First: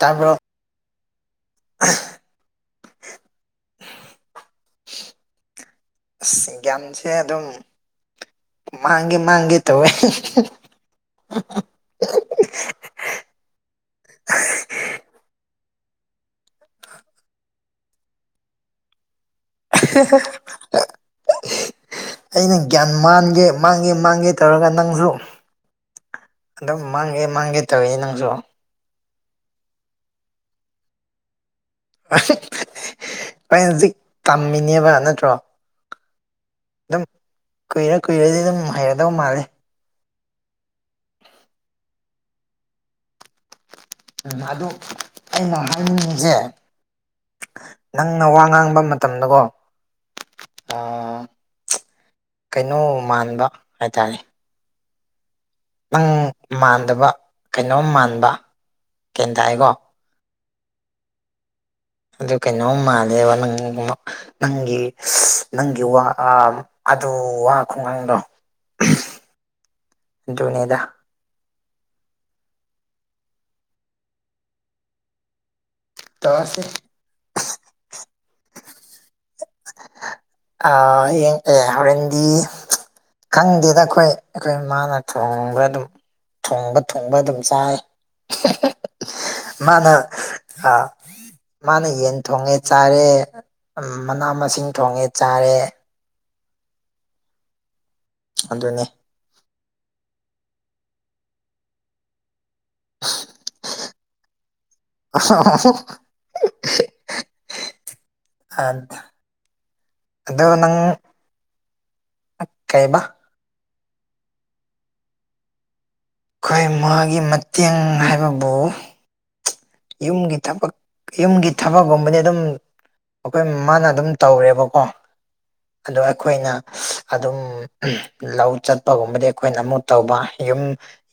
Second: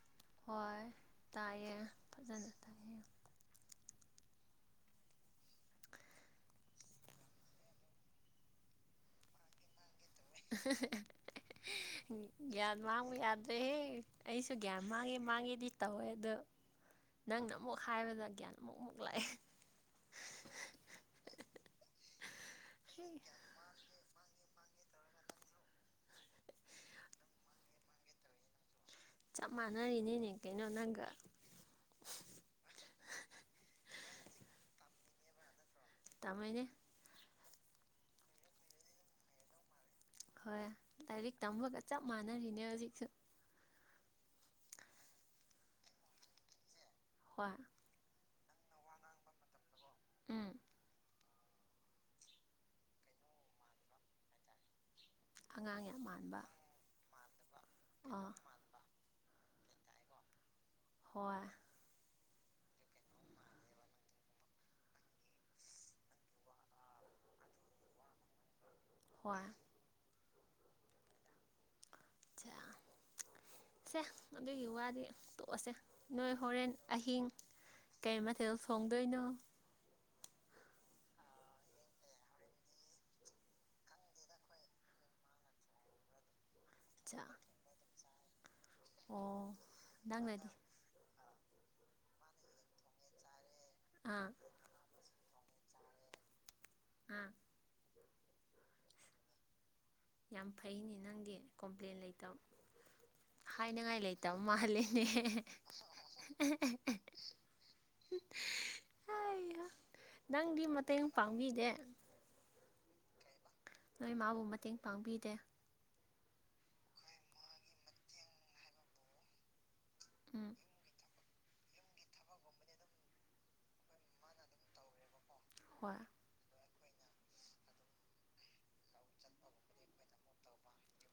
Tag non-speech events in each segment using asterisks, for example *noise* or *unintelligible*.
ꯇꯝꯕ꯭ꯔꯣ ꯍꯣꯏ ꯇꯥꯏꯌꯦ ꯐꯖꯅ ꯑꯁ ꯒ꯭ꯟꯁꯦ ꯑꯗꯨꯝ ꯃꯥꯥꯡꯒꯦ ꯃꯥꯥꯡꯒꯦ ꯇꯧꯌꯦ *inaudible* ꯒ꯭ꯌꯥꯟ ꯃꯥꯡꯕ ꯌꯥꯗꯦ ꯑꯩꯁꯨ ꯒ꯭ꯌꯥꯟ ꯃꯥꯡꯉꯦ ꯃꯥꯡꯉꯦꯗꯤ ꯇꯧꯋꯦ ꯑꯗ ꯅꯪꯅ ꯑꯃꯨꯛ ꯍꯥꯏꯕꯗ ꯒ꯭ꯌꯥꯟ ꯑꯃꯨꯛ ꯑꯃꯨꯛ ꯂꯥꯛꯑꯦ ꯑꯩꯅ ꯒ꯭ꯌꯥꯟ ꯃꯥꯟꯒꯦ ꯃꯥꯡꯒꯦ ꯃꯥꯡꯒꯦ ꯇꯧꯔꯒ ꯅꯪꯁꯨ ꯑꯗꯨꯝ ꯃꯥꯡꯒꯦ ꯃꯥꯡꯒꯦ ꯇꯧꯌꯦ ꯅꯪꯁꯨ ꯆꯞ ꯃꯥꯟꯅꯔꯤꯅꯦꯅꯦ ꯀꯩꯅꯣ ꯅꯪꯒ ꯍ ꯍꯣꯏ ꯍꯧꯖꯤꯛ ꯇꯝꯃꯤꯅꯦꯕ ꯅꯠꯇ꯭ꯔꯣ ꯇꯥꯃꯥꯏꯅꯦ ꯑꯗꯨꯝ ꯀꯨꯏꯔ ꯀꯨꯏꯔꯗꯤ ꯑꯗꯨꯝ ꯍꯩꯔꯗꯕ ꯃꯥꯜꯂꯦ ꯍꯣꯏ ꯂꯥꯏꯔꯤꯛ ꯇꯝꯃꯒ ꯆꯞ ꯃꯥꯟꯅꯔꯤꯅꯦ ꯍꯧꯖꯤꯛꯁꯨ ꯎꯝ ꯑꯗꯨ ꯑꯩꯅ ꯍꯥꯏꯅꯤꯡꯉꯤꯁꯦ ꯍꯣꯏ ꯅꯪꯅ ꯋꯥ ꯉꯥꯡꯕ ꯃꯇꯝꯗꯀꯣ ꯎꯝ ꯑ ꯀꯩꯅꯣ ꯃꯥꯟꯕ ꯍꯥꯏꯇꯥꯔꯦ ꯑꯉꯥꯡ ꯌꯥꯝ ꯅꯪ ꯃꯥꯟꯕ ꯃꯥꯟꯗꯕ ꯀꯩꯅꯣꯝ ꯃꯥꯟꯕ ꯑꯥ ꯒ꯭ꯌꯟ ꯇꯥꯏꯀꯣ ꯍꯣꯏ ꯑꯗꯨ ꯀꯩꯅꯣꯝ ꯃꯥꯜꯂꯦꯕ ꯅꯪ ꯅꯪꯒꯤ ꯅꯪꯒꯤ ꯎ ꯋꯥ ꯈꯣꯡꯒꯥꯡꯗꯣ ꯍꯣꯏ ꯑꯗꯨꯅꯦꯗꯥ ꯁꯦ ꯑꯗꯨꯒꯤ ꯋꯥꯗꯤ ꯇꯣꯛꯑꯁꯦ ꯅꯣꯏ ꯇꯧꯔꯁꯤ ꯍꯣꯔꯦꯟ ꯑꯍꯤꯡ ꯀꯩ ꯃꯊꯦꯜ ꯁꯣꯡꯗꯣꯏꯅꯣ ꯑ ꯌꯦꯡ ꯑꯦ ꯍꯣꯔꯦꯟꯗꯤ ꯈꯪꯗꯦꯗ ꯑꯈꯣꯏ ꯑꯩꯈꯣꯏ ꯃꯥꯅ ꯊꯣꯡꯕ ꯑꯗꯨꯝ ꯊꯣꯡꯕ ꯊꯨꯡꯕ ꯑꯆꯥ ꯑꯗꯨꯝ ꯆꯥꯏ ꯑꯣ ꯃꯥꯅ ꯅꯪꯅꯗꯤ ꯃꯥꯅ ꯌꯦꯟ ꯊꯣꯡꯉꯦ ꯆꯥꯔꯦ ꯃꯅꯥ ꯑꯥ ꯃꯁꯤꯡ ꯊꯣꯡꯉꯦ ꯆꯥꯔꯦ ꯎꯝ ꯑꯗꯨꯅꯦ ꯌꯥꯝ ꯐꯩꯅꯦ ꯅꯪꯒꯤ ꯀꯣꯝꯄ꯭ꯂꯦꯟ ꯂꯩꯇꯕ *inaudible* ꯍꯥꯏꯅꯉꯥꯏ ꯂꯩꯇꯕ ꯃꯥꯂꯦꯅꯦ ꯅꯪꯗꯤ ꯃꯇꯦꯡ ꯄꯥꯡꯕꯤꯗꯦ ꯑ ꯀꯩꯕ *unintelligible* ꯅꯣꯏ ꯃꯥꯕꯨ ꯃꯇꯦꯡ ꯄꯥꯡꯕꯤꯗꯦ ꯑꯩꯈꯣꯏ ꯃꯥꯒꯤ ꯃꯇꯦꯡ ꯍꯥꯏꯕꯕꯨ ꯌꯨꯝꯒꯤ ꯎꯝ ꯊꯕꯛ ꯌꯨꯝꯒꯤ ꯊꯕꯛꯒꯨꯝꯕꯗꯤ ꯑꯗꯨꯝ ꯑꯩꯈꯣꯏ ꯃꯥꯅ ꯑꯗꯨꯝ ꯇꯧꯔꯦꯕꯀꯣ ꯍꯣꯏ ꯑꯣ ꯑꯩꯈꯣꯏꯅ ꯑꯗꯨꯝ ꯂꯧ ꯆꯠꯄꯒꯨꯝꯕꯗꯤ ꯑꯩꯈꯣꯏꯅ ꯑꯃꯨꯛ ꯇꯧꯕ ꯌꯨꯝ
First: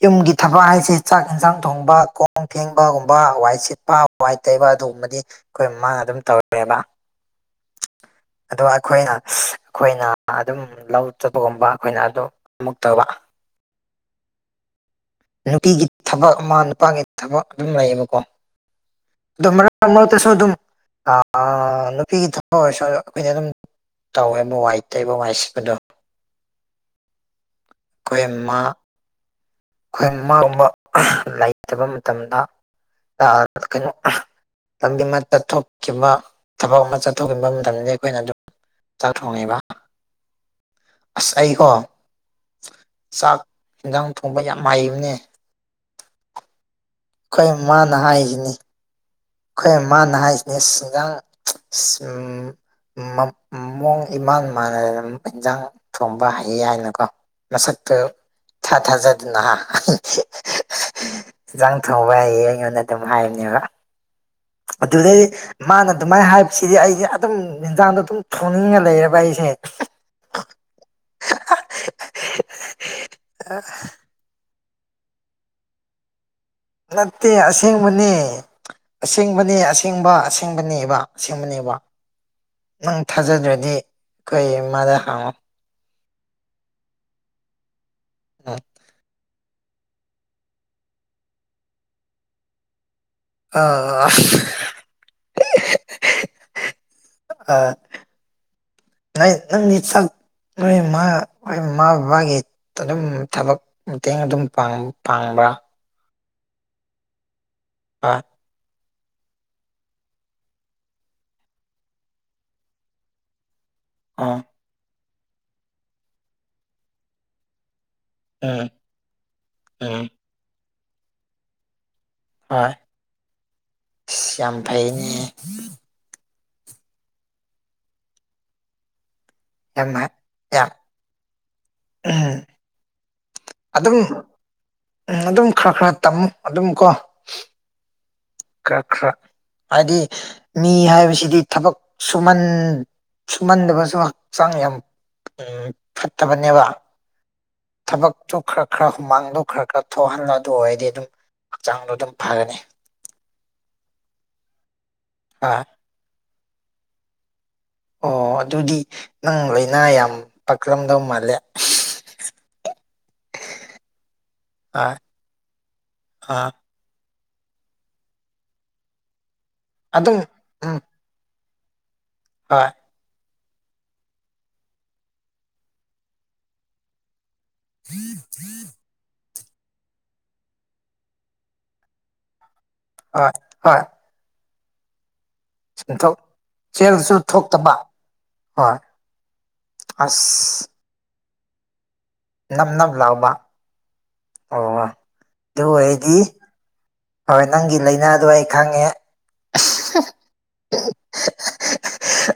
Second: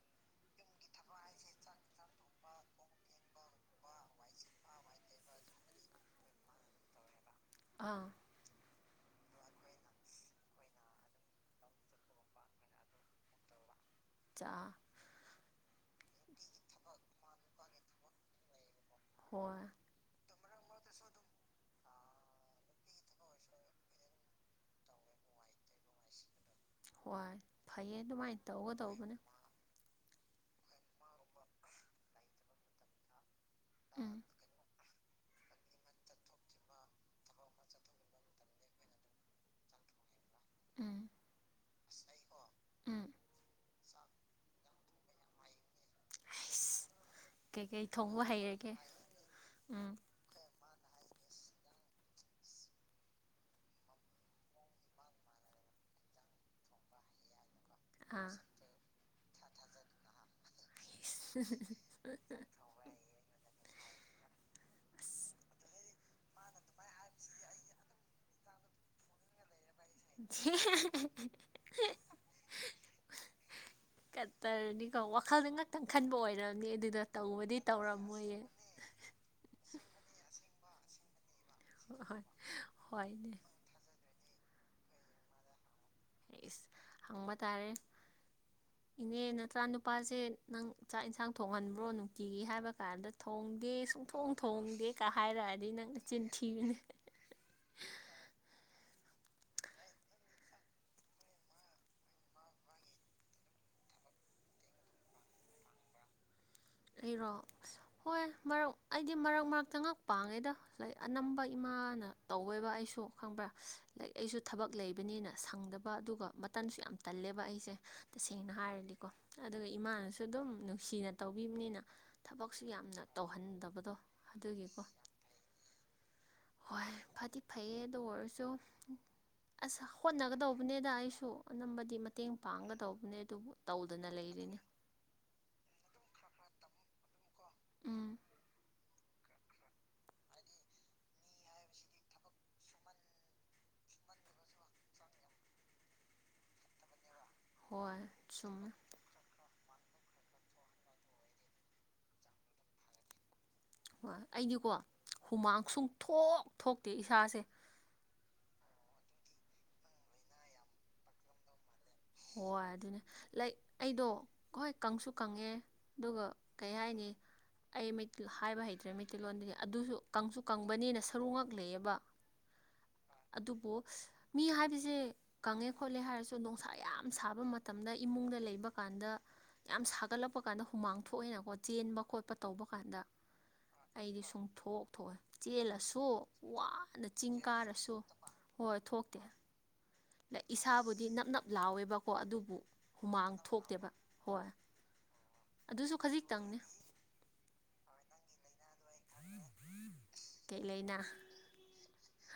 ꯌꯨꯝꯒꯤ ꯊꯛ ꯊꯕ ꯍꯥꯏꯁꯦ ꯆꯥꯛ ꯌꯦꯟꯁꯥꯡ ꯊꯣꯡꯕ ꯈꯣꯡ ꯊꯦꯡꯕꯒꯨꯝꯕ ꯋꯥꯏꯠ ꯁꯤꯠꯄ ꯋꯥꯏꯠ ꯇꯩꯕ ꯑꯗꯨꯒꯨꯝꯕꯗꯤ ꯑꯩꯈꯣꯏ ꯃꯃꯥꯡꯗ ꯑꯗꯨꯝ ꯇꯧꯔꯦꯕ ꯑꯥ ꯑꯗꯣ ꯑꯩꯈꯣꯏꯅ ꯑꯩꯈꯣꯏꯅ ꯑꯗꯨꯝ ꯂꯧꯖꯕꯒꯨꯝꯕ ꯑꯩꯈꯣꯏꯅ ꯑꯗꯨ ꯑꯃꯨꯛꯇꯧꯕ ꯆ *inaudible* ꯅꯨꯄꯤꯒꯤ ꯊꯕꯛ ꯃꯥ ꯅꯨꯄꯥꯒꯤ ꯊꯕꯛ ꯑꯗꯨꯝ ꯂꯩꯌꯦꯕꯀꯣ ꯍꯣꯏ ꯑꯗꯨꯔ ꯁꯣ ꯑꯗꯨ ꯑ ꯅꯨꯄꯤꯒꯤ ꯊ ꯑꯩꯈ ꯑꯗꯨꯝ ꯇꯧꯋꯦ ꯃ ꯋꯥꯏ ꯇꯩꯕ ꯋꯥꯏꯁꯤꯕꯗꯣ ꯍꯣꯏ ꯐꯩꯌꯦ ꯑꯗꯨꯃꯥꯏꯅ ꯇꯧꯒ ꯇꯧꯕꯅꯦ ꯑꯩꯈꯣꯏ ꯃꯥꯕ ꯂꯩꯇꯕ ꯃꯇꯝꯗ ꯀꯩꯅꯣ ꯎꯝ ꯇꯝ ꯃꯥ ꯆꯠꯊꯣꯛꯈꯤꯕ ꯊꯕꯛ ꯑꯃ ꯆꯠꯊꯣꯛꯈꯤꯕ ꯃꯇꯝꯗ ꯑꯩꯈꯣꯏꯅ ꯑꯗꯨꯝ ꯆꯥꯛꯊꯣꯡꯉꯕ ꯎꯝ ꯑꯁ ꯑꯩꯀꯣ ꯎꯝ ꯆꯥꯛ ꯌꯦꯟꯖꯥꯡ ꯈꯣꯡꯕ ꯌꯥꯝ ꯃꯥꯏꯕꯅꯦ ꯑꯁ ꯑꯩꯈꯣꯏ ꯀꯩꯀꯩ ꯃꯥꯅ ꯊꯣꯡꯕ ꯍꯥꯏꯁꯤꯅꯤ ꯍꯩꯔꯒꯦ ꯑꯩꯈꯣꯏ ꯎꯝ ꯃꯥꯅ ꯍꯥꯏꯁꯤꯅꯤ ꯁꯤꯡꯖꯥꯡ ꯎꯝ ꯃꯡ ꯏꯃꯥꯟ ꯃꯥꯟꯅꯅ ꯏꯟꯖꯥꯡ ꯊꯣꯡꯕ ꯍꯩ ꯍꯥꯏꯅꯀꯣ ꯃꯁꯛꯇꯨ ꯑꯥ ꯑꯁ ꯊꯥ ꯊꯥꯖꯗꯅꯍ ꯏꯟꯖꯥꯡ ꯊꯣꯡꯕ ꯍꯥꯏꯌꯦ ꯑꯩꯉꯣꯟꯗ ꯑꯗꯨꯝ ꯍꯥꯏꯕꯅꯦꯕ ꯑꯗꯨꯗꯩꯗꯤ ꯃꯥꯅ ꯑꯗꯨꯃꯥꯏꯅ ꯍꯥꯏꯕꯁꯤꯗꯤ ꯑꯩꯁꯦ ꯑꯗꯨꯝ ꯌꯦꯟꯖꯥꯡꯗꯣ ꯑꯗꯨꯝ ꯊꯣꯡꯅꯤꯡꯉ ꯂꯩꯕ ꯑꯩꯁꯦ *unintelligible* ꯇꯔꯅꯤꯀꯣ ꯋꯥꯈꯜꯗꯤ ꯉꯥꯛꯇꯪ ꯈꯟꯕ ꯑꯣꯏꯔ ꯅꯠꯇꯦ ꯑꯁꯦꯡꯕꯅꯦ ꯑꯁꯦꯡꯕꯅꯤ ꯑꯁꯦꯡꯕ ꯑꯁꯦꯡꯕꯅꯦꯕ ꯁꯦꯝꯦꯡꯕꯅꯦꯕ ꯍꯣꯏ ꯅꯪ ꯍꯣꯏꯅꯦ ꯊꯥꯖꯗ꯭ꯔꯗꯤ ꯑꯩꯈꯣꯏꯃꯗ ꯍꯥꯡꯉꯣ ꯁ ꯍꯪꯕ ꯇꯥꯔꯦ ꯏꯅꯦꯅ ꯏꯆꯥ ꯅꯨꯨꯄꯥꯁꯦ ꯅꯪ ꯆꯥꯛ ꯏꯟꯁꯥꯡ ꯊꯣꯡꯍꯟꯕ꯭ꯔꯣ ꯅꯨꯡꯇꯤꯒꯤ ꯍꯥꯏꯕ ꯀꯥꯟꯗ ꯊꯣꯡꯗꯦ ꯑꯥ ꯁꯨꯡꯊꯣꯡ ꯊꯣꯡꯗꯦ ꯀ ꯍꯥꯏꯔꯛꯑꯗꯤ ꯅꯪꯅ ꯆꯤꯟ ꯊꯤꯕꯅꯦ ꯑ ꯅꯪ ꯅꯪ ꯒꯤ ꯆꯛ ꯍꯣꯏ ꯃꯥ ꯍꯣꯏ ꯏꯃꯥ ꯕꯕꯥꯒꯤ ꯑꯗꯨꯝ ꯊꯕꯛ ꯃꯇꯦꯡ ꯑꯗꯨꯝ ꯄꯥꯥꯡ ꯄꯥꯡ ꯕ ꯑꯩꯔꯣ ꯑꯁ ꯍꯣꯏ ꯃꯔꯛ ꯑꯩꯗꯤ ꯃꯔꯛ ꯃꯔꯛꯇ ꯉꯥꯛ ꯄꯥꯡꯉꯦꯗ ꯂꯥꯏꯛ ꯑꯅꯝꯕ ꯏꯃꯥꯅ ꯇꯧꯋꯦꯕ ꯑꯩꯁꯨ ꯈꯪꯕ꯭ꯔꯥ ꯂꯥꯏꯛ ꯑꯣ ꯑꯩꯁꯨ ꯊꯕꯛ ꯂꯩꯕꯅꯤꯅ ꯁꯪꯗꯕ ꯑꯗꯨꯒ ꯃꯇꯟꯁꯨ ꯌꯥꯝ ꯇꯜꯂꯦꯕ ꯑꯩꯁꯦ ꯇꯁꯦꯡꯅ ꯎꯝ ꯍꯥꯏꯔꯗꯤꯀꯣ ꯑꯗꯨꯒ ꯎꯝ ꯏꯃꯥꯅꯁꯨ ꯑꯗꯨꯝ ꯅꯨꯡꯁꯤꯅ ꯇꯧꯕꯤꯝꯅꯤꯅ ꯊꯕꯛꯁꯨ ꯍꯣꯏ ꯌꯥꯝꯅ ꯇꯧꯍꯟꯗꯕꯗꯣ ꯑꯁ ꯌꯥꯝ ꯑꯗꯨꯒꯤꯀꯣ ꯐꯩꯅꯦ ꯍꯣꯏ ꯐꯗꯤ ꯐꯩꯌꯦ ꯑꯗꯨ ꯑꯣꯏꯔꯁꯨ ꯑꯁ ꯌꯥꯝ ꯌꯥꯝ ꯍꯣꯠꯅꯒꯗꯧꯕꯅꯦꯗ ꯑꯩꯁꯨ ꯑꯅꯝꯕꯗꯤ ꯃꯇꯦꯡ ꯎꯝ ꯄꯥꯡꯒꯗꯧꯕꯅꯦꯗ ꯑꯗꯨꯝ ꯎꯝ ꯑꯗꯨꯝ ꯈꯔ ꯈꯔ ꯇꯝꯃꯨ ꯑꯗꯨꯝ ꯀꯣ ꯎꯝ ꯈ ꯈꯔ ꯍꯥꯏꯗꯤ ꯃꯤ ꯍꯥꯏꯕꯁꯤꯗꯤ ꯊꯕꯛ ꯁꯨꯃꯟ ꯁꯨꯃꯟꯗꯕꯁꯨ ꯍꯛꯆꯥꯡ ꯌꯥꯝ ꯐꯠꯇꯕꯅꯦꯕ ꯍꯣꯏ ꯊꯕꯛꯇꯨ ꯈꯔ ꯆꯨꯝꯃꯦ ꯈꯔ ꯍꯨꯃꯥꯡꯗꯣ ꯈꯔ ꯈꯔ ꯊꯣꯛꯍꯂꯣ ꯑꯗꯨ ꯑꯣꯏꯔꯗꯤ ꯑꯗꯨꯝ ꯍꯛꯆꯥꯡꯗꯣ ꯑꯗꯨꯝ ꯐꯒꯅꯤ ꯍꯣꯏ ꯑꯩꯗꯤꯀꯣ ꯑ ꯍꯨꯃꯥꯡ ꯁꯨꯡ ꯊꯣꯛ ꯊꯣꯛꯇꯦ ꯏꯁꯥꯁꯦ ꯑꯣ ꯑꯗꯨꯗꯤ ꯅꯪ ꯂꯣꯏꯅꯥ ꯌꯥꯝ ꯄꯥꯛꯔꯝꯗꯧ ꯃꯥꯜꯂꯦ ꯍꯣꯏ ꯑꯗꯨꯅꯦ ꯂꯥꯏꯠ ꯑꯩꯗꯣ ꯍꯣꯏ ꯀꯪꯁꯨ ꯀꯪꯉꯦ ꯑꯗꯨꯒ ꯑꯥ ꯀꯩ ꯍꯥꯏꯅꯤ ꯑꯩ ꯍꯥꯏꯕ ꯍꯩꯇ꯭ꯔꯦ ꯃꯩꯇꯩꯂꯣꯟꯗꯗꯤ ꯑꯗꯨꯁꯨ ꯑꯗꯨꯝ ꯀꯪꯁꯨ ꯎꯝ ꯀꯪꯕꯅꯤꯅ ꯁꯔꯨꯉꯛ ꯂꯩꯌꯦꯕ ꯍꯣꯏ ꯑꯗꯨꯕꯨ ꯃꯤ ꯍꯥꯏꯕꯁꯦ ꯀꯪꯉꯦ ꯈꯣꯠꯂꯦ ꯍꯥꯏꯔꯁꯨ ꯅꯨꯡꯁꯥ ꯌꯥꯝ ꯁꯥ ꯕ ꯃꯇꯝꯗ ꯏꯃꯨꯡꯗ ꯂꯩꯕ ꯀꯥꯟꯗ ꯌꯥꯝ ꯁꯥꯒꯠꯂꯛꯄ ꯀꯥꯟꯗ ꯍꯨꯃꯥꯡ ꯊꯣꯛꯑꯦꯅꯀꯣ ꯆꯦꯟꯕ ꯈꯣꯠꯄ ꯇꯧꯕ ꯀꯥꯟꯗ ꯍꯣꯏ ꯍꯣꯏ ꯑꯩꯗꯤ ꯁꯨꯡ ꯊꯣꯛ ꯊꯣꯛꯑꯣꯏ ꯆꯦꯜꯂꯁꯨ ꯁꯦꯟꯊꯣꯛ ꯋꯥꯅ ꯁꯦꯜꯁꯨ ꯆꯤꯡ ꯊꯣꯛꯇꯕ ꯀꯥꯔꯁꯨ ꯍꯣꯏ ꯊꯣꯛꯇꯦ ꯑꯁ ꯏꯁꯥꯕꯨꯗꯤ ꯅꯞ ꯅꯞ ꯂꯥꯎꯋꯦꯕ ꯀꯣ ꯑꯗꯨꯕꯨ ꯅꯞ ꯅꯞ ꯂꯥꯎꯕ ꯍꯨꯃꯥꯡ ꯊꯣꯛꯇꯦꯕ ꯍꯣꯏ ꯑꯣ ꯑꯗꯨ ꯑꯗꯨꯁꯨ ꯑꯩꯗꯤ ꯈꯖꯤꯛꯇꯪꯅꯦ ꯍꯣꯏ ꯅꯪꯒꯤ ꯂꯥꯏꯅꯥꯗꯣ ꯑꯩ ꯈꯪꯉꯦ ꯑꯁ ꯀꯩ ꯂꯩꯅ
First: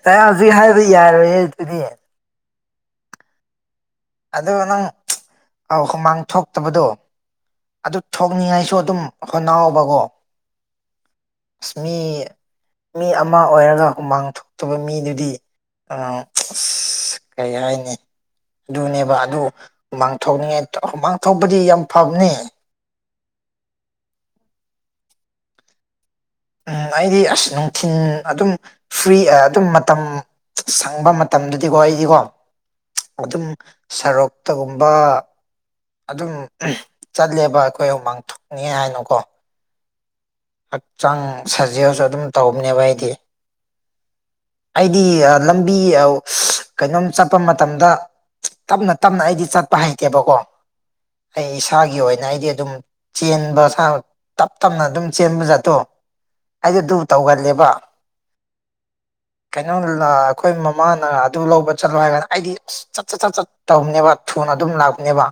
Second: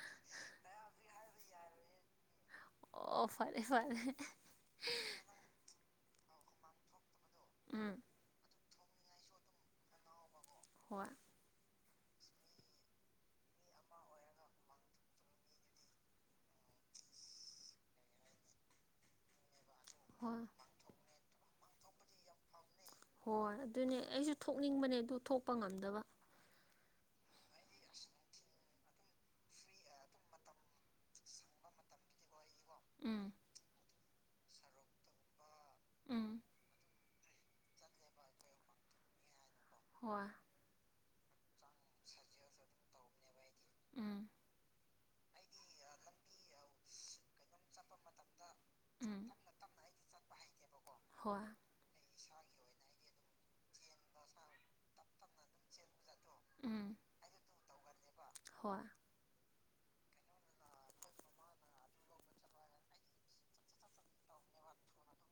ꯑꯩ ꯍꯧꯖꯤꯛ ꯍꯥꯏꯕ ꯌꯥꯔꯣꯏꯌꯦ ꯇꯨꯗꯤ ꯑꯣ ꯐꯔꯦ ꯐꯔꯦ ꯑꯗꯣ ꯅꯪ ꯑ ꯍꯨꯃꯥꯡ ꯊꯣꯛꯇꯕꯗꯣ ꯎꯝ ꯑꯗꯨ ꯊꯣꯛꯅꯤꯡꯉꯥꯏꯁꯨ ꯑꯗꯨꯝ ꯍꯣꯅꯥꯑꯣꯕꯀꯣ ꯍꯣꯏ ꯃꯤ ꯃꯤ ꯑꯃ ꯑꯣꯏꯔꯒ ꯍꯨꯃꯥꯡ ꯊꯣꯛꯇꯕ ꯃꯤꯗꯨꯗꯤ ꯑ ꯑꯁ ꯀꯩ ꯍꯥꯏꯅꯤ ꯑꯗꯨꯅꯦꯕ ꯑꯗꯨ ꯍꯣꯏ ꯃꯥꯡꯊꯣꯛꯅꯤꯡꯉꯥꯏ ꯍꯨꯃꯥꯡꯊꯣꯛꯄꯗꯤ ꯌꯥꯝ ꯐꯕꯅꯤ ꯍꯣꯏ ꯑꯗꯨꯅꯦ ꯑꯩꯁꯨ ꯊꯣꯛꯅꯤꯡꯕꯅꯦ ꯑꯗꯨ ꯊꯣꯛꯄ ꯉꯝꯗꯕ ꯎꯝ ꯑꯩꯗꯤ ꯑꯁ ꯅꯨꯡꯊꯤꯟ ꯑꯗꯨꯝ ꯐ꯭ꯔꯤ ꯑꯗꯨꯝ ꯃꯇꯝ ꯁꯪꯕ ꯃꯇꯝꯗꯗꯤꯀꯣ ꯑꯩꯗꯤꯀꯣ ꯎꯝ ꯑꯗꯨꯝ ꯁꯔꯣꯛꯇꯒꯨꯝꯕ ꯎꯝ ꯑꯗꯨꯝ ꯆꯠꯂꯦꯕ ꯑꯩꯈꯣꯏ ꯎꯃꯥꯡ ꯊꯣꯛꯅꯤꯉ ꯍꯥꯏꯅꯀꯣ ꯍꯣꯏ ꯆꯥꯡ ꯁꯥꯖꯦꯁꯨ ꯑꯗꯨꯝ ꯇꯧꯕꯅꯦꯕ ꯑꯩꯗꯤ ꯎꯝ ꯑꯩꯗꯤ ꯂꯝꯕꯤ ꯀꯩꯅꯣꯝ ꯆꯠꯄ ꯃꯇꯝꯗ ꯇꯞꯅ ꯇꯞꯅ ꯎꯝ ꯑꯩꯗꯤ ꯆꯠꯄ ꯍꯩꯇꯦꯕꯀꯣ ꯍꯣꯏ ꯑꯩ ꯏꯁꯥꯒꯤ ꯑꯣꯏ ꯩꯅ ꯍꯥꯏꯗꯤ ꯑꯗꯨꯝ ꯆꯦꯟꯕ ꯁꯥ ꯇꯞ ꯇꯞꯅ ꯑꯗꯨꯝ ꯆꯦꯟꯕ ꯖꯥꯠꯇꯣ ꯑꯩꯗꯣ ꯎꯝ ꯑꯗꯨꯗꯨ ꯇꯧꯒꯜꯂꯦꯕ ꯍꯣꯏ ꯀꯩꯅꯣ ꯑꯩꯈꯣꯏ ꯃꯃꯥꯅ ꯑꯗꯨ ꯂꯧꯕ ꯆꯠꯂꯣ ꯍꯥꯏꯔ ꯀꯗ ꯑꯩꯗꯤ ꯑꯁ ꯆꯠ ꯆꯠ ꯆꯠ ꯆꯠ ꯇꯧꯅꯦꯕ ꯊꯨꯅ ꯑꯗꯨꯝ ꯂꯥꯛꯅꯦꯕ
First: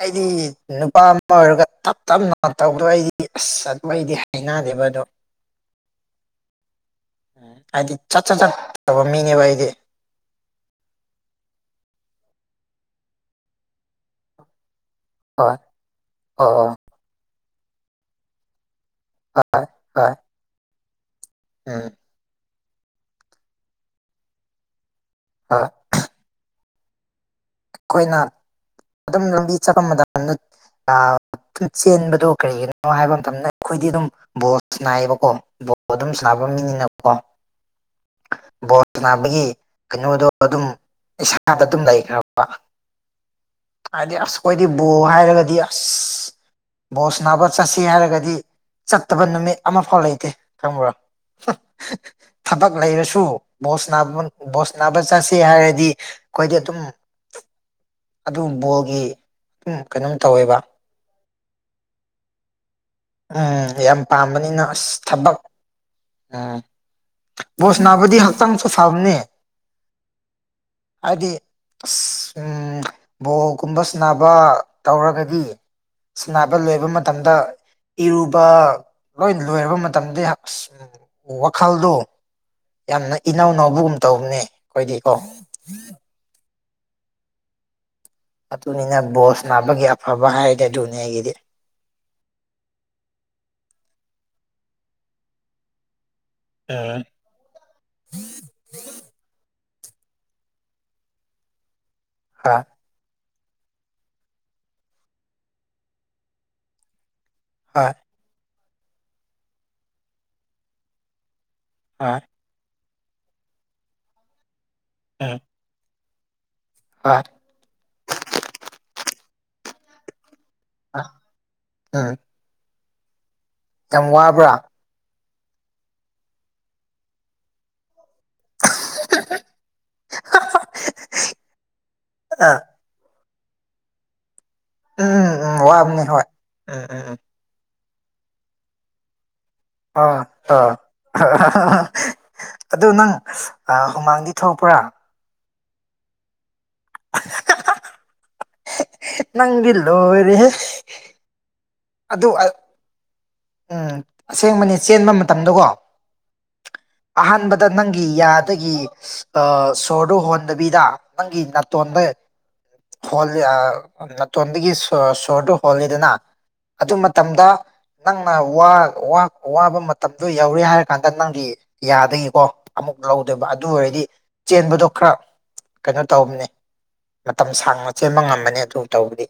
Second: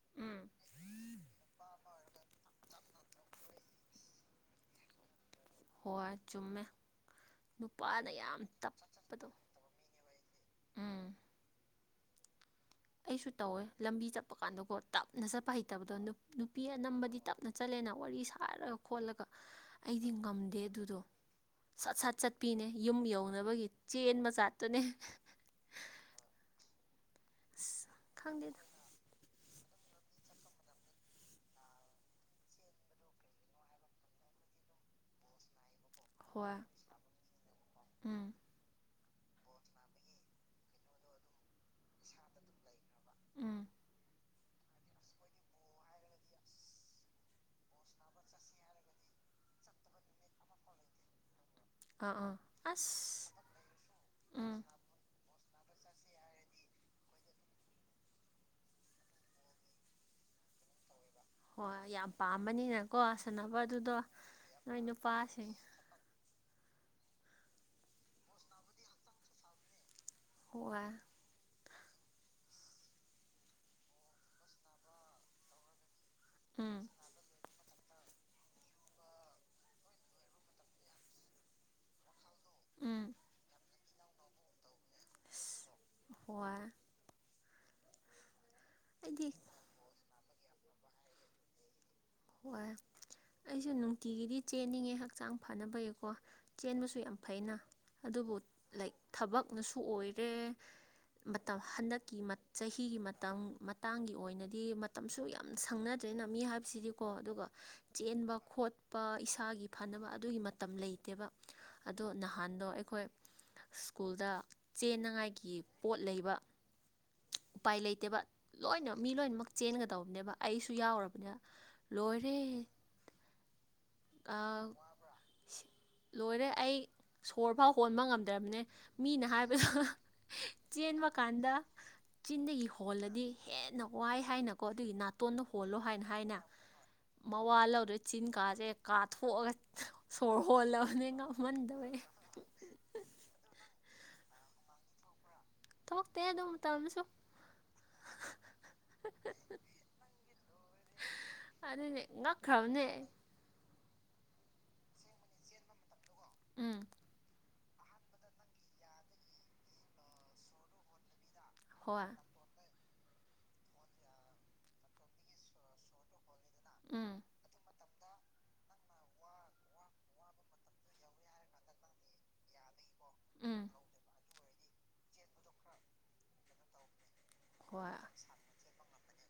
ꯑꯩꯗꯤ ꯎꯝ ꯅꯨꯄꯥ ꯑꯃ ꯑꯣꯏꯔꯒ ꯇꯞ ꯇꯞꯅ ꯇꯧꯗꯣꯏ ꯑꯩꯗꯤ ꯑꯁ ꯆꯠꯄ ꯑꯩꯗꯤ ꯍ ꯅꯥꯗꯤꯦꯕꯗꯨꯣ ꯍꯣꯏ ꯆꯨꯝꯃꯦ ꯎꯝ ꯍꯥꯏꯗꯤ ꯅꯨꯄꯥꯅ ꯆꯠ ꯆꯠ ꯌꯥꯝ ꯇꯞꯄ ꯆꯠꯇꯕ ꯇꯞꯄꯗꯣ ꯃꯤꯅꯦꯕ ꯑꯩꯗꯤ ꯎꯝ *unintelligible* ꯑꯩꯁꯨ ꯇꯧꯋꯦ ꯂꯝꯕꯤ ꯆꯠꯄ ꯀꯥꯟꯗꯀꯣ ꯇꯞꯅ ꯍꯣꯏ ꯆꯠꯄ ꯍꯩꯇꯕꯗꯣ ꯍꯣꯏ ꯅꯨꯄꯤ ꯍꯣꯏ ꯑꯅꯝꯕꯗꯤ ꯇꯞꯅ ꯠ ꯆꯠꯂꯦꯅ ꯋꯥꯔꯤ ꯁꯥꯔꯒ ꯈꯣꯠꯂꯒ ꯍꯣꯏ ꯑꯩꯗꯤ ꯍꯣꯏ ꯉꯝꯗꯦ ꯑꯗꯨꯗꯣ ꯎꯝ ꯁꯠ ꯁꯠ ꯆꯠ ꯅꯨꯄꯤꯅꯦ ꯌꯨꯝ ꯌꯧꯅꯕꯒꯤ ꯆꯦꯟ ꯃꯆꯥꯠꯇꯅꯦ ꯍꯥ ꯑꯁ ꯑꯩꯈꯣꯏꯅ ꯈꯪꯗꯦꯗ ꯑꯗꯨꯝ ꯂꯝꯕꯤ ꯆꯠꯄ ꯃꯇꯝ ꯆꯦꯟꯕꯗꯣ ꯀꯔꯤꯒꯤꯅꯣ ꯍꯥꯏꯕ ꯃꯇꯝꯗ ꯑꯩꯈꯣꯏꯗꯤ ꯑꯗꯨꯝ ꯕꯣꯁ ꯅꯥꯏꯌꯦꯕꯀꯣ ꯑꯗꯨꯝ ꯁꯥꯟꯅꯕ ꯍꯣꯏ ꯃꯤꯅꯤꯅꯀꯣ ꯎꯝ ꯁꯥꯟꯅꯕꯒꯤ ꯀꯩꯅꯣꯗꯣ ꯑꯗꯨꯝ ꯏꯁꯥꯗ ꯑꯗꯨꯝ ꯂꯩꯈ꯭ꯔꯕ ꯎꯝ ꯍꯥꯏꯗꯤ ꯑꯁꯈꯣꯏꯗꯤ ꯕꯣ ꯍꯥꯏꯔꯒꯗꯤ ꯑꯁ ꯕꯣꯁ ꯅꯥꯕ ꯆꯠꯁꯤ ꯍꯥꯏꯔꯒꯗꯤ ꯆꯠꯇꯕ ꯅꯨꯃꯤꯠ ꯑꯃꯐꯥꯎ ꯂꯩꯇꯦ ꯈꯪꯕ꯭ꯔꯣ ꯑꯥ ꯑꯥ ꯊꯕꯛ ꯂꯩꯔꯁꯨ ꯑꯁ ꯕꯣꯁ ꯅꯥ ꯎꯝ ꯕꯣꯁ ꯅꯥꯕ ꯆꯠꯁꯤ ꯁꯦ ꯍꯥꯏꯔꯗꯤ ꯑꯩꯈꯣꯏꯗꯤ ꯑꯗꯨꯝ ꯑꯗꯨꯝ ꯕꯣꯜꯒꯤ ꯑꯗꯨꯝ ꯀꯩꯅꯣꯝ ꯇꯧꯋꯦꯕ ꯍꯣꯏ ꯌꯥꯝ ꯄꯥꯝꯕꯅꯤꯅꯀꯣ ꯁꯥꯟꯅꯕ ꯎꯝ ꯑꯗꯨꯗꯣ ꯌꯥꯝ ꯄꯥꯝꯕꯅꯤꯅ ꯅꯣꯏ ꯑꯁ ꯊꯕꯛ ꯅꯨꯄꯥꯁꯤꯡ ꯎꯝ ꯕꯣꯁ ꯅꯥꯕꯗꯤ ꯍꯛꯆꯥꯡꯁꯨ ꯐꯕꯅꯦ ꯍꯣꯏ ꯑꯗꯗꯤ ꯑꯁ ꯎ ꯕꯣꯜꯒꯨꯝꯕ ꯁꯕ ꯇꯧꯔꯒꯗꯤ ꯁꯅꯥꯕ ꯎꯝ ꯂꯣꯏꯕ ꯃꯇꯝꯗ ꯏꯔꯨꯕ ꯂꯣꯏ ꯂꯣꯏꯔꯕ ꯃꯇꯝꯗ ꯋꯥꯈꯜꯗꯣ ꯎꯝ ꯌꯥꯝꯅ ꯏꯅꯥꯎꯅꯥꯎꯧꯕꯒꯨꯝ ꯇꯧꯕꯅꯦ ꯑꯩꯈꯣꯏꯗꯤꯀꯣ ꯑꯁ ꯍꯣꯏ ꯑꯗꯨꯅꯤꯅ ꯑꯩꯗꯤ ꯕꯣꯁ ꯅꯥꯕꯒꯤ ꯑꯐꯕ ꯍꯥꯏꯔꯦ ꯑꯗꯨꯅꯦ ꯑꯩꯒꯤꯗꯤ ꯍꯣꯏ ꯑꯩꯁꯨ ꯅꯨꯡꯇꯤꯒꯤꯗꯤ ꯆꯦꯟꯅꯤꯡꯉꯦ ꯍꯛꯆꯥꯡ ꯐꯅꯕꯌꯦꯀꯣ ꯆꯦꯟꯕꯁꯨ ꯎꯝ ꯌꯥꯝ ꯐꯩꯅ ꯑꯗꯨꯕꯨ ꯂꯥꯏꯛ ꯊꯕꯛꯅꯁꯨ ꯑꯣꯏꯔꯦ ꯃꯇꯝ ꯍꯟꯗꯛꯀꯤ ꯍꯣꯏ ꯆꯍꯤꯒꯤ ꯈꯤ ꯃꯇꯥꯡꯒꯤ ꯑꯣꯏꯅꯗꯤ ꯃꯇꯝꯁꯨ ꯌꯥꯝ ꯁꯪꯅꯗ꯭ꯔꯦꯅ ꯃꯤ ꯍꯥꯏꯕꯁꯤꯗꯤꯀꯣ ꯑꯗꯨꯒ ꯍꯣꯏ ꯆꯦꯟꯕ ꯈꯣꯠꯄ ꯏꯁꯥꯒꯤ ꯐꯅꯕ ꯑꯗꯨꯒꯤ ꯃꯇꯝ ꯂꯩꯇꯦꯕ ꯑꯗꯣ ꯍꯣꯏ ꯅꯍꯥꯟꯗꯣ ꯑꯩꯈꯣꯏ ꯁ꯭ꯀꯨꯜꯗ ꯎꯝ ꯆꯦꯟꯅꯉꯥꯏꯒꯤ ꯄꯣꯠ ꯂꯩꯕ ꯍꯣꯏ ꯎꯄꯥꯏ ꯂꯩꯇꯦꯕ ꯂꯣꯏꯅꯃꯛ ꯃꯤ ꯂꯣꯏꯅꯃꯛ ꯆꯦꯟꯒꯗꯧꯕꯅꯦꯕ ꯑꯩꯁꯨ ꯌꯥꯎꯔꯕꯅꯦ ꯎꯝ ꯂꯣꯏꯔꯦ ꯌꯥꯝ ꯋꯥꯕ꯭ꯔꯥ ꯂꯣꯏꯔꯦ ꯑꯩ ꯁꯣꯔ ꯐꯥꯎ ꯍꯣꯟꯕ ꯉꯝꯗꯦ ꯅꯦ ꯃꯤꯅ ꯍꯥꯏꯕꯗꯣ ꯆꯦꯟꯕ ꯀꯥꯟꯗ ꯑ ꯆꯤꯟꯗꯒꯤ ꯍꯣꯜꯂꯗꯤ ꯍꯦꯟꯅ ꯋꯥꯏ ꯍꯥꯏꯅꯀꯣ ꯑꯗꯨꯒꯤ ꯅꯥꯇꯣꯟꯅ ꯎꯝ ꯎꯝ ꯍꯣꯜꯂꯣ ꯋꯥꯕꯅꯤ ꯍꯥꯏꯅ ꯍꯣꯏ ꯍꯥꯏꯅ ꯎꯝ ꯎꯝ ꯎꯝ ꯃꯋꯥ ꯂꯧꯔꯣꯏ ꯆꯤꯟ ꯀꯥꯁꯦ ꯀꯥꯊꯣꯛꯑꯒ ꯑ ꯁꯣꯔ ꯑ ꯍꯣꯜꯂꯕꯅꯦ ꯉꯝꯃꯟꯗꯕꯩ ꯑꯗꯨꯗ ꯅꯪ ꯑ ꯍꯨꯃꯥꯡꯒꯤ ꯊꯣꯛꯣꯡꯄ꯭ꯔꯥ ꯊ ꯇꯗꯣ ꯇꯃꯦꯁꯨ ꯅꯪꯂꯣ ꯑꯣꯏꯔ ꯑꯅꯦ ꯉꯈꯧꯅꯦ ꯑꯁꯦꯡꯕꯅꯦ ꯆꯦꯟꯕ ꯃꯇꯝꯗꯀꯣ ꯎꯝ ꯑꯍꯥꯟꯕꯗ ꯗ ꯅꯪꯒꯤ ꯌꯥꯗꯒꯤ ꯁꯣꯔꯗꯨ ꯍꯣꯟꯗꯕꯤꯗ ꯅꯪꯤ ꯉꯠꯇꯣꯗꯦ ꯍꯣꯏ ꯍꯣꯜꯂꯤ ꯅꯥꯇꯣꯟꯗꯒꯤ ꯁꯣꯔꯗꯨ ꯍꯣꯜꯂꯤꯗꯅ ꯑꯗꯨ ꯎꯝ ꯃꯇꯝꯗ ꯅꯪꯅ ꯋꯥꯕ ꯃꯇꯝꯗꯣ ꯌꯧꯔꯦ ꯍꯥꯏꯔ ꯀꯥꯟꯗ ꯅꯪꯒꯤ ꯌꯥꯗꯒꯤꯀꯣ ꯂꯧꯗꯕ ꯎꯝ ꯑꯗꯨ ꯑꯣꯏꯔꯗꯤ ꯆꯦꯟꯕꯗꯣ ꯈꯔ ꯀꯩꯅꯣ ꯇꯧꯝꯅꯦ ꯃꯇꯝ ꯁꯥꯡꯅ ꯍꯣꯏ ꯆꯦꯟꯕ ꯉꯝꯕꯅꯤ ꯑꯗꯨ ꯇꯧꯗꯤ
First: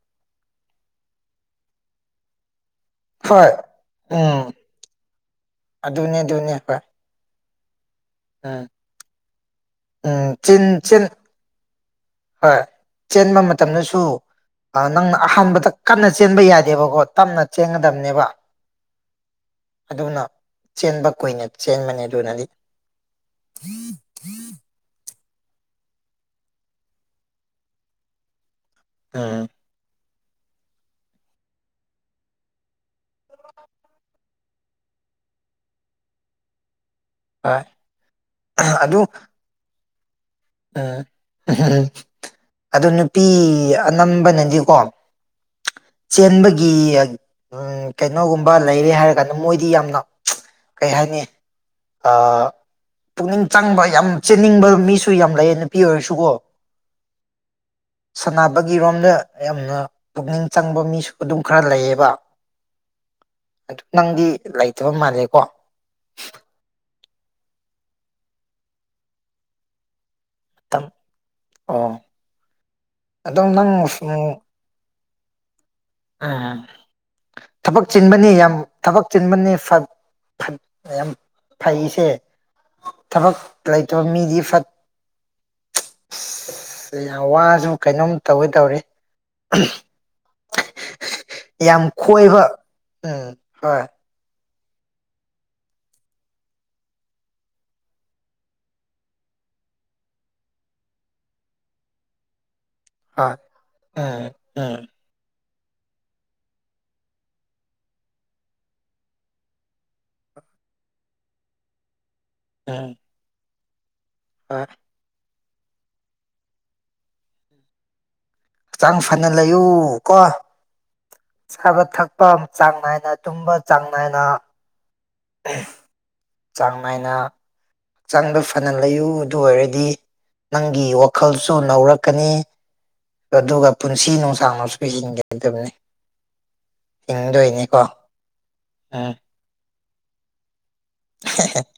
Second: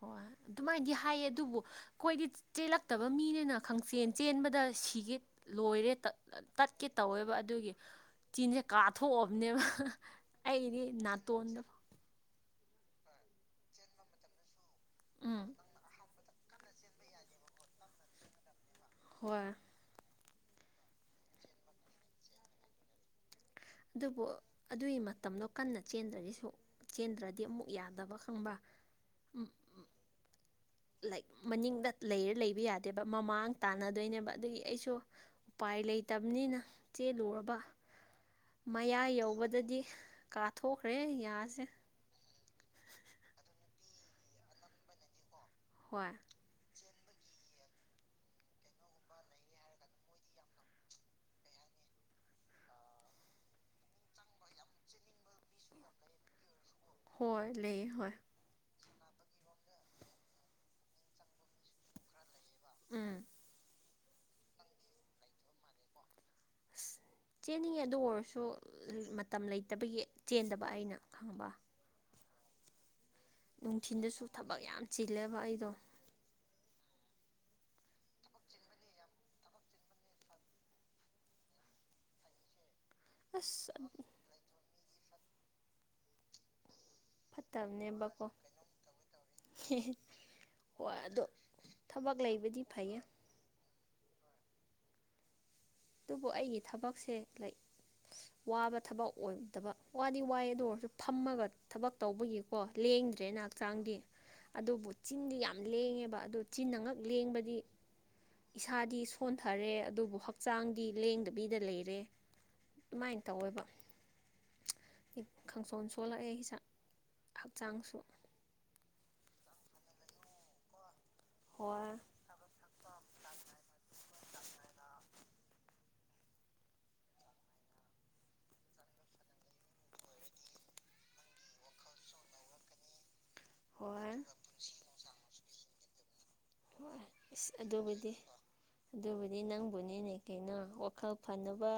ꯍꯣꯏ ꯑꯗꯨꯃꯥꯏꯅꯗꯤ ꯍꯥꯏꯌꯦ ꯑꯗꯨꯕꯨ ꯑꯩꯈꯣꯏꯗꯤ ꯆꯦꯜꯂꯛꯇꯕ ꯍꯣꯏ ꯃꯤꯅꯤꯅ ꯈꯪꯆꯦꯟ ꯎꯝ ꯆꯦꯟꯕꯗ ꯁꯤꯒꯤ ꯂꯣꯏꯔꯦ ꯑꯗꯨꯅꯦ ꯑꯗꯨꯅꯦ ꯍꯣꯏ ꯇꯠꯀꯦ ꯇꯧꯋꯦꯕ ꯑꯗꯨꯒꯤ ꯆꯤꯅꯦꯦ ꯎꯝ ꯀꯥꯊꯣꯛꯑꯕꯅꯦꯕ ꯎꯝ ꯆꯤꯟ ꯑꯩꯗꯤ ꯆꯤꯟ ꯅꯥꯇꯣꯟꯗꯕ ꯍꯣꯏ ꯆꯦꯟꯕ ꯃꯇꯝꯗꯁꯨ ꯅꯪꯅ ꯎꯝ ꯑꯍꯥꯟꯕꯗ ꯀꯟꯅ ꯆꯦꯟꯕ ꯌꯥꯗꯦꯕꯀꯣ ꯇꯞꯅ ꯆꯦꯟꯒꯗꯕꯅꯦꯕ ꯍꯏ ꯑꯗꯨꯅ ꯆꯦꯟꯕ ꯀꯨꯏꯅ ꯆꯦꯟꯕꯅꯦ ꯑꯗꯨꯅꯗꯤ ꯑꯗꯨꯕꯨ ꯑꯗꯨꯒꯤ ꯃꯇꯝꯗꯣ ꯀꯟꯅ ꯆꯦꯟꯗ꯭ꯔꯗꯤꯁꯨ ꯆꯦꯟꯗ꯭ꯔꯗꯤ ꯑꯃꯨꯛ ꯌꯥꯗꯕ ꯈꯪꯕ ꯑꯝ ꯂ ꯃꯅꯤꯡꯗ ꯂꯩꯔ ꯂꯩꯕ ꯌꯥꯗꯦꯕ ꯃꯃꯥꯡ ꯇꯥꯟꯅꯗꯣꯏꯅꯦꯕ ꯑꯗꯒꯤ ꯑꯩꯁꯨ ꯎꯄꯥꯏ ꯂꯩꯇꯕꯅꯤꯅ ꯆꯦꯜꯂꯨꯔꯕ ꯍꯣꯏ ꯑꯗꯨ ꯃꯌꯥ ꯌꯧꯕꯗꯗꯤ ꯀꯥꯊꯣꯛꯈ꯭ꯔꯦ ꯌꯥꯁꯦ ꯑ ꯅꯨꯄꯤ ꯑꯅꯝꯕꯅꯗꯤꯀꯣ ꯍꯣꯏ ꯆꯦꯟꯕꯒꯤ ꯎꯝ ꯀꯩꯅꯣꯒꯨꯝꯕ ꯂꯩꯔꯦ ꯍꯥꯏꯔ ꯀꯥꯟꯗ ꯃꯣꯏꯗꯤ ꯌꯥꯝꯅ ꯀꯩ ꯍꯥꯏꯅꯤ ꯄꯨꯛꯅꯤꯡ ꯆꯪꯕ ꯌꯥꯝ ꯆꯦꯟꯅꯤꯡꯕ ꯃꯤꯁꯨ ꯁꯨ ꯌꯥꯝ ꯂꯩꯌꯦ ꯅꯨꯄꯤ ꯑꯣꯏꯔꯁꯨꯀꯣ ꯍꯣꯏ ꯂꯩ ꯍꯣꯏ ꯑꯩꯒꯤꯔꯣꯝꯗ ꯌꯥꯝꯅ ꯄꯨꯛꯅꯤꯡ ꯆꯪꯕ ꯃꯤꯁꯨ ꯑꯗꯨꯝ ꯈꯔ ꯂꯩꯌꯦꯕ ꯎꯝ ꯅꯪꯗꯤ ꯂꯩꯇꯕ ꯃꯥꯜꯂꯦꯀꯣ ꯑꯁ ꯆꯦꯟꯅꯤꯡꯉꯦ ꯑꯗꯨ ꯑꯣꯏꯔꯁꯨ ꯃꯇꯝ ꯂꯩꯇꯕꯒꯤ ꯆꯦꯟꯗꯕ ꯑꯩꯅ ꯈꯪꯕ ꯑꯦꯣ ꯅꯪꯉꯃꯣ ꯁꯅꯨ ꯆꯤꯂꯕ ꯑꯩꯗꯣ ꯎꯝ ꯊꯕꯛ ꯆꯤꯟꯕꯅꯤ ꯌꯥꯝ ꯊꯕꯛ ꯆꯤꯟꯕꯅꯤ ꯌꯥꯝ ꯐꯩꯁꯦ ꯊꯕꯛ ꯑꯁ ꯂꯩꯇꯕ ꯃꯤꯗꯤ ꯐꯠ ꯑ ꯌꯥꯝ ꯋꯥꯁꯨ ꯀꯩꯅꯣꯝ ꯐꯠꯇꯕꯅꯦꯕꯀꯣ ꯇꯧꯋꯤ ꯇꯧꯔꯤ ꯍ ꯑꯗꯨꯗꯣ ꯌꯥꯝ ꯀꯣꯏꯕ ꯎꯝ ꯍꯣꯏ ꯑꯗꯨꯕꯨ ꯑꯩꯒꯤ ꯊꯕꯛꯁꯦ ꯂꯩ ꯋꯥꯕ ꯊꯕꯛ ꯑꯣꯏꯗꯕ ꯋꯥꯗꯤ ꯋꯥꯏꯑ ꯑꯗꯨ ꯑꯣꯏꯔꯁꯨ ꯐꯝꯃꯒ ꯊꯕꯛ ꯇꯧꯕꯒꯤ ꯀꯣ ꯍꯣꯏ ꯂꯦꯡꯗ꯭ꯔꯦꯅ ꯍꯛꯆꯥꯡꯗꯤ ꯎꯝ ꯎꯝ ꯑꯗꯨꯕꯨ ꯆꯤꯡꯗꯤ ꯌꯥꯝ ꯂꯦꯡꯉꯦꯕ ꯑꯗꯨ ꯆꯤꯟꯅ ꯉꯛ ꯂꯦꯡꯕꯗꯤ ꯏꯁꯥꯗꯤ ꯁꯣꯟꯊꯔꯦ ꯑꯗꯨꯕꯨ ꯍꯛ ꯍꯛꯆꯥꯡꯗꯤ ꯂꯦꯡꯗꯕꯤꯗ ꯂꯩꯔꯦ ꯑꯗꯨꯃꯥꯏꯅ ꯇꯧꯋꯦꯕ ꯑ ꯈ ꯀꯥꯡꯁꯣꯟ ꯁꯣꯛꯜꯂꯛꯑꯦ ꯍꯖꯥꯛ ꯍꯛꯆꯥꯡꯁꯨ ꯍꯛꯆꯥꯡ ꯐꯅ ꯂꯩꯌꯨ ꯀꯣ ꯆꯥꯕ ꯍꯣꯏ ꯊꯛꯄ ꯆꯥꯡ ꯅꯥꯏꯅ ꯇꯨꯝꯕ ꯆꯥꯡ ꯅꯥꯏꯅ ꯆꯥꯡ ꯅꯥꯏꯅ ꯍꯛꯆꯥꯡꯗ ꯐꯅ ꯂꯩꯌꯨ ꯑꯗꯨ ꯑꯣꯏꯔꯗꯤ ꯅꯪꯒꯤ ꯋꯥꯈꯜꯁꯨ ꯅꯧꯔꯛꯀꯅꯤ ꯑꯗꯨꯒ ꯄꯨꯟꯁꯤ ꯍꯣꯏ ꯅꯨꯡꯁꯥꯡꯅꯁꯨ ꯄꯤꯁꯤꯟꯒꯗꯕꯅꯤ ꯍꯣꯏ ꯑꯁ ꯑꯗꯨꯕꯨꯗꯤ ꯎꯝ ꯑꯗꯨꯕꯨꯗꯤ ꯅꯪꯕꯨꯅꯦꯅꯦ ꯀꯩꯅꯣ ꯋꯥꯈꯜ ꯐꯅꯕ